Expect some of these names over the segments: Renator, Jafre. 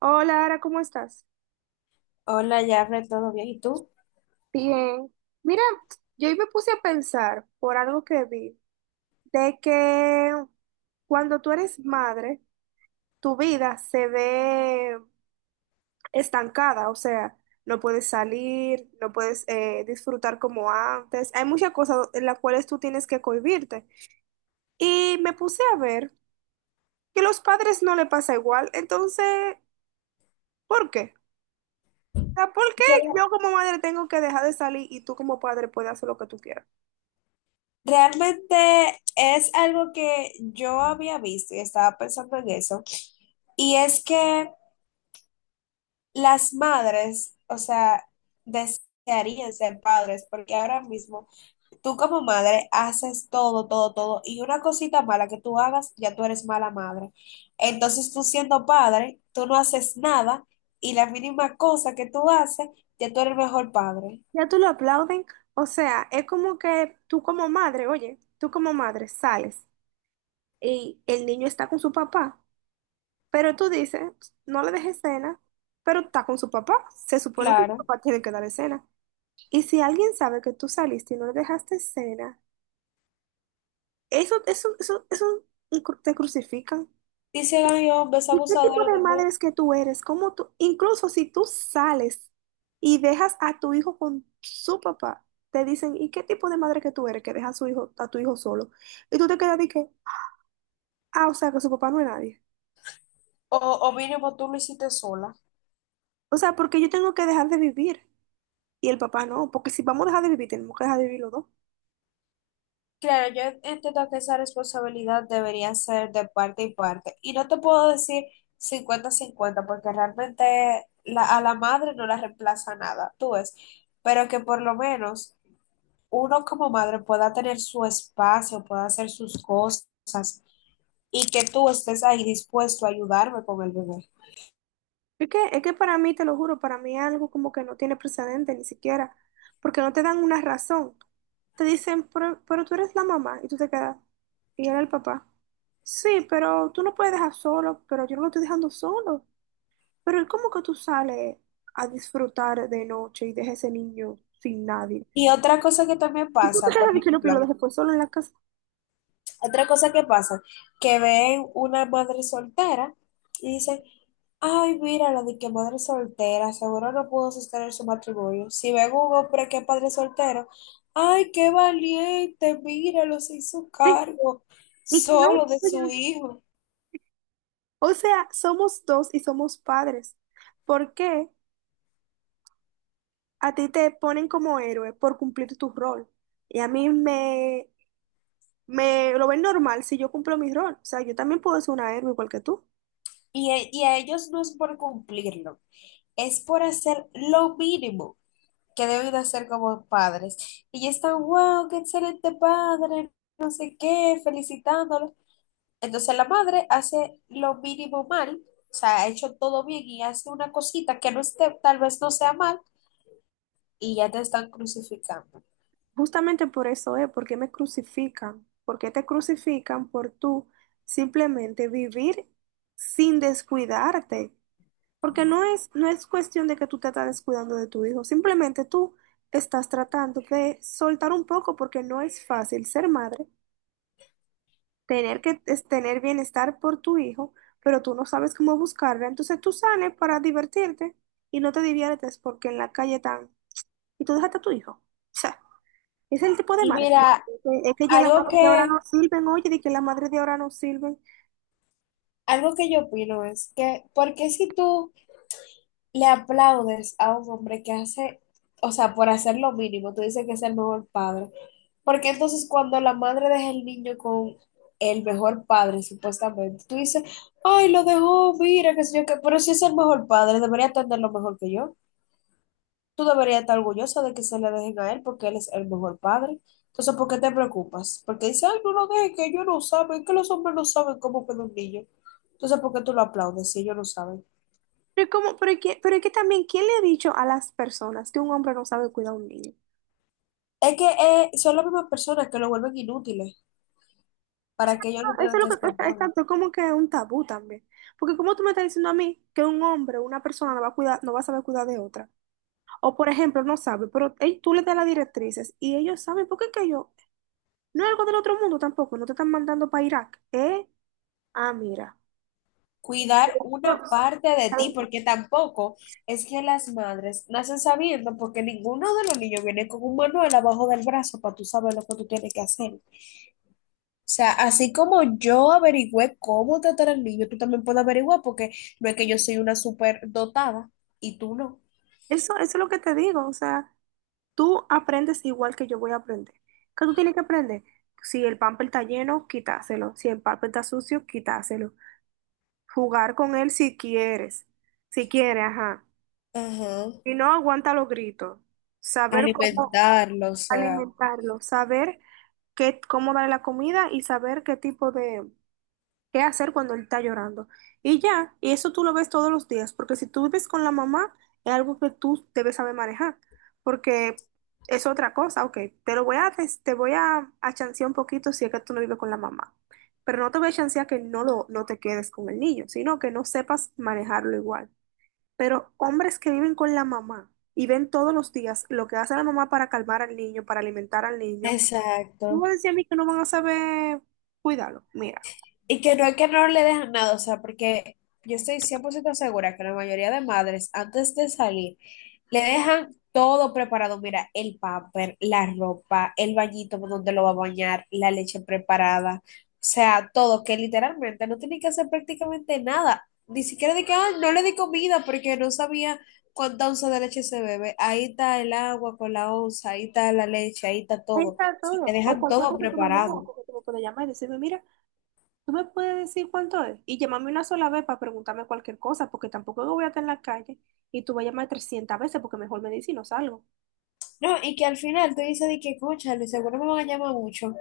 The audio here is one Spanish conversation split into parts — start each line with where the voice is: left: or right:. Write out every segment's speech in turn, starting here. right: Hola, Ara, ¿cómo estás?
left: Hola, Jafre, ¿todo bien? ¿Y tú?
right: Bien. Mira, yo hoy me puse a pensar por algo que vi, de que cuando tú eres madre, tu vida se ve estancada, o sea, no puedes salir, no puedes disfrutar como antes. Hay muchas cosas en las cuales tú tienes que cohibirte. Y me puse a ver que los padres no le pasa igual, entonces, ¿por qué? O sea, ¿por qué
left: Yo
right: yo como madre tengo que dejar de salir y tú como padre puedes hacer lo que tú quieras?
left: Realmente es algo que yo había visto y estaba pensando en eso. Y es que las madres, o sea, desearían ser padres, porque ahora mismo tú como madre haces todo, todo, todo. Y una cosita mala que tú hagas, ya tú eres mala madre. Entonces tú siendo padre, tú no haces nada y la mínima cosa que tú haces, ya tú eres el mejor padre.
right: Ya tú lo aplauden, o sea, es como que tú como madre, oye, tú como madre sales y el niño está con su papá, pero tú dices, no le dejes cena, pero está con su papá, se supone que su
left: Claro.
right: papá tiene que darle cena. Y si alguien sabe que tú saliste y no le dejaste cena, eso te crucifican.
left: Dicen, ay, hombres
right: ¿Y qué tipo
left: abusadores
right: de
left: de mujeres.
right: madre es que tú eres? ¿Cómo tú, incluso si tú sales y dejas a tu hijo con su papá, te dicen, ¿y qué tipo de madre que tú eres que deja a su hijo, a tu hijo solo? Y tú te quedas de que, ah, o sea, que su papá no es nadie.
left: O, o mínimo tú lo hiciste sola.
right: O sea, porque yo tengo que dejar de vivir y el papá no, porque si vamos a dejar de vivir, tenemos que dejar de vivir los dos.
left: Claro, yo entiendo que esa responsabilidad debería ser de parte y parte. Y no te puedo decir 50-50 porque realmente a la madre no la reemplaza nada, tú ves. Pero que por lo menos uno como madre pueda tener su espacio, pueda hacer sus cosas y que tú estés ahí dispuesto a ayudarme con el bebé.
right: Es que para mí, te lo juro, para mí es algo como que no tiene precedente ni siquiera, porque no te dan una razón. Te dicen, pero tú eres la mamá y tú te quedas, y él el papá. Sí, pero tú no puedes dejar solo, pero yo no lo estoy dejando solo. Pero ¿y cómo que tú sales a disfrutar de noche y dejas ese niño sin nadie?
left: Y otra cosa que también
right: Y tú te
left: pasa, por
right: quedas de que no, pero lo
left: ejemplo,
right: dejé pues solo en la casa.
left: otra cosa que pasa, que ven una madre soltera y dicen, ay, mira la de que madre soltera, seguro no pudo sostener su matrimonio. Si ven un hombre que es padre soltero, ay, qué valiente, míralo, se hizo
right: Sí,
left: cargo
right: y que no,
left: solo de su
right: oye,
left: hijo.
right: o sea, somos dos y somos padres. ¿Por qué? A ti te ponen como héroe por cumplir tu rol. Y a mí me lo ven normal si yo cumplo mi rol. O sea, yo también puedo ser una héroe igual que tú.
left: Y a ellos no es por cumplirlo, es por hacer lo mínimo que deben de hacer como padres. Y ya están, wow, qué excelente padre, no sé qué, felicitándolo. Entonces la madre hace lo mínimo mal, o sea, ha hecho todo bien y hace una cosita que no esté, tal vez no sea mal, y ya te están crucificando.
right: Justamente por eso es, porque me crucifican. ¿Porque te crucifican por tú simplemente vivir sin descuidarte? Porque no es cuestión de que tú te estás descuidando de tu hijo, simplemente tú estás tratando de soltar un poco porque no es fácil ser madre, tener que es tener bienestar por tu hijo, pero tú no sabes cómo buscarla, entonces tú sales para divertirte y no te diviertes porque en la calle están y tú dejaste a tu hijo. O sea, es el tipo de
left: Y
right: madre. ¿No?
left: mira,
right: Es que ya las
left: algo
right: madres de ahora
left: que,
right: no sirven, oye, de que las madres de ahora no sirven.
left: algo que yo opino es que, ¿por qué si tú le aplaudes a un hombre que hace, o sea, por hacer lo mínimo, tú dices que es el mejor padre? Porque entonces cuando la madre deja el niño con el mejor padre, supuestamente, tú dices, ay, lo dejó, mira, qué sé yo, qué, pero si es el mejor padre, debería atenderlo mejor que yo. Tú deberías estar orgullosa de que se le dejen a él porque él es el mejor padre. Entonces, ¿por qué te preocupas? Porque dice, ay, no lo dejes, que ellos no saben, que los hombres no saben cómo cuidar un niño. Entonces, ¿por qué tú lo aplaudes si ellos no saben?
right: Pero, ¿cómo? Pero, pero es que también, ¿quién le ha dicho a las personas que un hombre no sabe cuidar a un niño?
left: Es que son las mismas personas que lo vuelven inútiles
right: O sea,
left: para que ellos no
right: no, eso
left: tengan
right: es lo
left: que
right: que
left: hacer
right: pasa,
left: nada.
right: exacto, es como que un tabú también. Porque como tú me estás diciendo a mí que un hombre, una persona no va a cuidar, no va a saber cuidar de otra. O por ejemplo, no sabe, pero ey, tú le das las directrices y ellos saben, porque es que yo, no es algo del otro mundo tampoco, no te están mandando para Irak, ¿eh? Ah, mira.
left: Cuidar una
right: No,
left: parte de ti, porque tampoco es que las madres nacen sabiendo, porque ninguno de los niños viene con un manual abajo del brazo para tú saber lo que tú tienes que hacer. O sea, así como yo averigüé cómo tratar al niño, tú también puedes averiguar, porque no es que yo soy una super dotada y tú no.
right: eso es lo que te digo, o sea, tú aprendes igual que yo voy a aprender. ¿Qué tú tienes que aprender? Si el pamper está lleno, quítaselo. Si el pamper está sucio, quítaselo. Jugar con él si quieres, si quiere, ajá.
left: Ajá.
right: Si no, aguanta los gritos. Saber cómo
left: Alimentarlo, o sea.
right: alimentarlo, saber qué, cómo darle la comida y saber qué tipo de, qué hacer cuando él está llorando. Y ya, y eso tú lo ves todos los días, porque si tú vives con la mamá, es algo que tú debes saber manejar, porque es otra cosa, ok, te lo voy a, a chancear un poquito si es que tú no vives con la mamá, pero no te voy a chancear que no, lo, no te quedes con el niño, sino que no sepas manejarlo igual. Pero hombres que viven con la mamá y ven todos los días lo que hace la mamá para calmar al niño, para alimentar al niño, ¿cómo
left: Exacto.
right: decía a mí que no van a saber cuidarlo? Mira.
left: Y que no es que no le dejan nada, o sea, porque yo estoy 100% segura que la mayoría de madres, antes de salir, le dejan todo preparado. Mira, el paper, la ropa, el bañito donde lo va a bañar, la leche preparada, o sea, todo, que literalmente no tiene que hacer prácticamente nada. Ni siquiera de que, ah, no le di comida porque no sabía cuánta onza de leche se bebe. Ahí está el agua con la onza, ahí está la leche, ahí está
right: Ahí
left: todo.
right: está
left: Sí, te
right: todo. O
left: dejan
right: cualquier
left: todo
right: cosa tú me llamas,
left: preparado.
right: porque tú me puedes llamar y decirme, mira, tú me puedes decir cuánto es. Y llámame una sola vez para preguntarme cualquier cosa, porque tampoco yo voy a estar en la calle y tú vas a llamar 300 veces, porque mejor me dices y no salgo.
left: No, y que al final tú dices de que, escúchale, seguro me van a llamar mucho.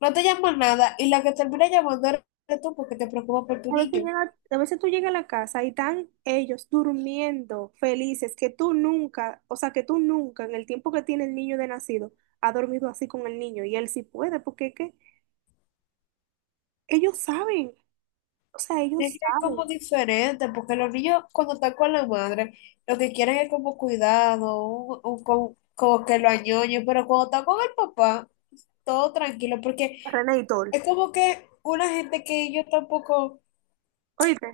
left: No te llaman nada y la que termina llamando eres tú porque te preocupa por tu niño.
right: A veces tú llegas a la casa y están ellos durmiendo felices, que tú nunca, o sea, que tú nunca en el tiempo que tiene el niño de nacido, ha dormido así con el niño. Y él sí puede, porque es que ellos saben, o sea,
left: Es
right: ellos
left: que es
right: saben.
left: como diferente, porque los niños cuando están con la madre, lo que quieren es como cuidado, como que lo añoñen, pero cuando están con el papá, todo tranquilo, porque
right: René y Tol.
left: es como que una gente que yo tampoco,
right: Oíste,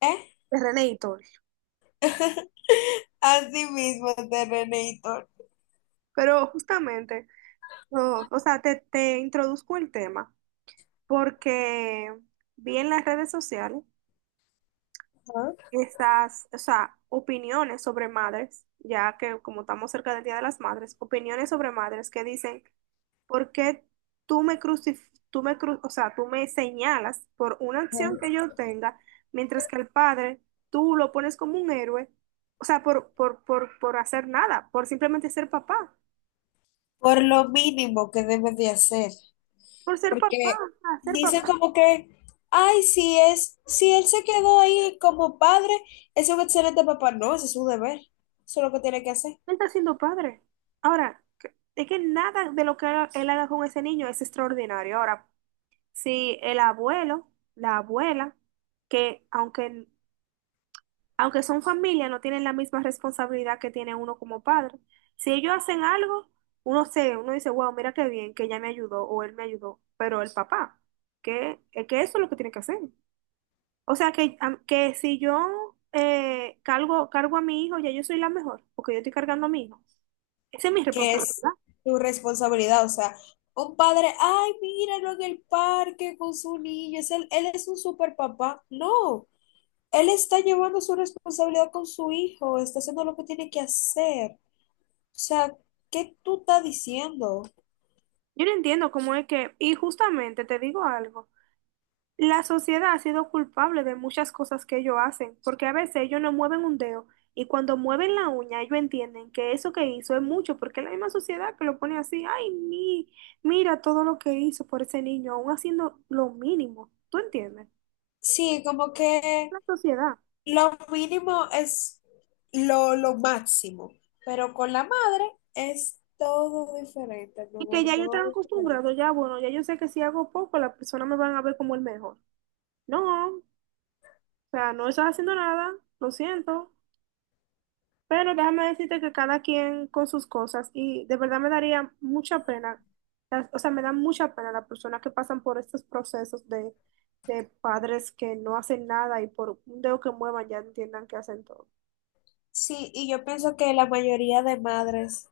left: ¿eh?
right: René y Tol.
left: Así mismo, de Renator.
right: Pero justamente. No, o sea, te introduzco el tema porque vi en las redes sociales estas, o sea, opiniones sobre madres, ya que como estamos cerca del Día de las Madres, opiniones sobre madres que dicen, ¿por qué tú me crucif tú me cru- o sea, tú me señalas por una acción que yo tenga, mientras que el padre tú lo pones como un héroe, o sea, por hacer nada, por simplemente ser papá,
left: Por lo mínimo que debes de hacer.
right: por ser papá,
left: Porque
right: o sea, ser
left: dicen
right: papá.
left: como que, ay, si es, si él se quedó ahí como padre, es un excelente papá. No, ese es su deber. Eso es lo que tiene que hacer,
right: Él está siendo padre. Ahora, es que nada de lo que él haga con ese niño es extraordinario. Ahora, si el abuelo, la abuela, que aunque, aunque son familia, no tienen la misma responsabilidad que tiene uno como padre. Si ellos hacen algo, uno dice, wow, mira qué bien, que ella me ayudó o él me ayudó. Pero el papá, que, es que eso es lo que tiene que hacer. O sea que, que si yo cargo a mi hijo, ya yo soy la mejor, porque yo estoy cargando a mi hijo. Esa es mi
left: que es
right: responsabilidad.
left: su responsabilidad. O sea, un padre, ay, míralo en el parque con su niño, es él, él es un super papá. No, él está llevando su responsabilidad con su hijo, está haciendo lo que tiene que hacer. O sea, ¿qué tú estás diciendo?
right: Yo no entiendo cómo es que, y justamente te digo algo, la sociedad ha sido culpable de muchas cosas que ellos hacen, porque a veces ellos no mueven un dedo y cuando mueven la uña ellos entienden que eso que hizo es mucho, porque es la misma sociedad que lo pone así, ay, mira todo lo que hizo por ese niño, aún haciendo lo mínimo, ¿tú entiendes?
left: Sí, como que
right: La sociedad.
left: lo mínimo es lo máximo, pero con la madre es todo diferente, mi
right: Y que
left: amor,
right: ya yo
left: todo
right: estaba
left: diferente.
right: acostumbrado, ya bueno, ya yo sé que si hago poco, las personas me van a ver como el mejor. No, o sea, no estás haciendo nada, lo siento. Pero déjame decirte que cada quien con sus cosas y de verdad me daría mucha pena, o sea, me da mucha pena las personas que pasan por estos procesos de padres que no hacen nada y por un dedo que muevan ya entiendan que hacen todo.
left: Sí, y yo pienso que la mayoría de madres,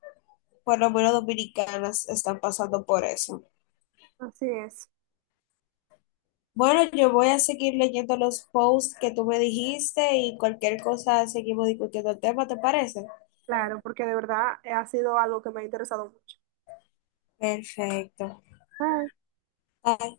left: por lo menos dominicanas, están pasando por eso.
right: Así es,
left: Bueno, yo voy a seguir leyendo los posts que tú me dijiste y cualquier cosa seguimos discutiendo el tema, ¿te parece?
right: claro, porque de verdad ha sido algo que me ha interesado mucho.
left: Perfecto.
right: Bye.
left: Bye.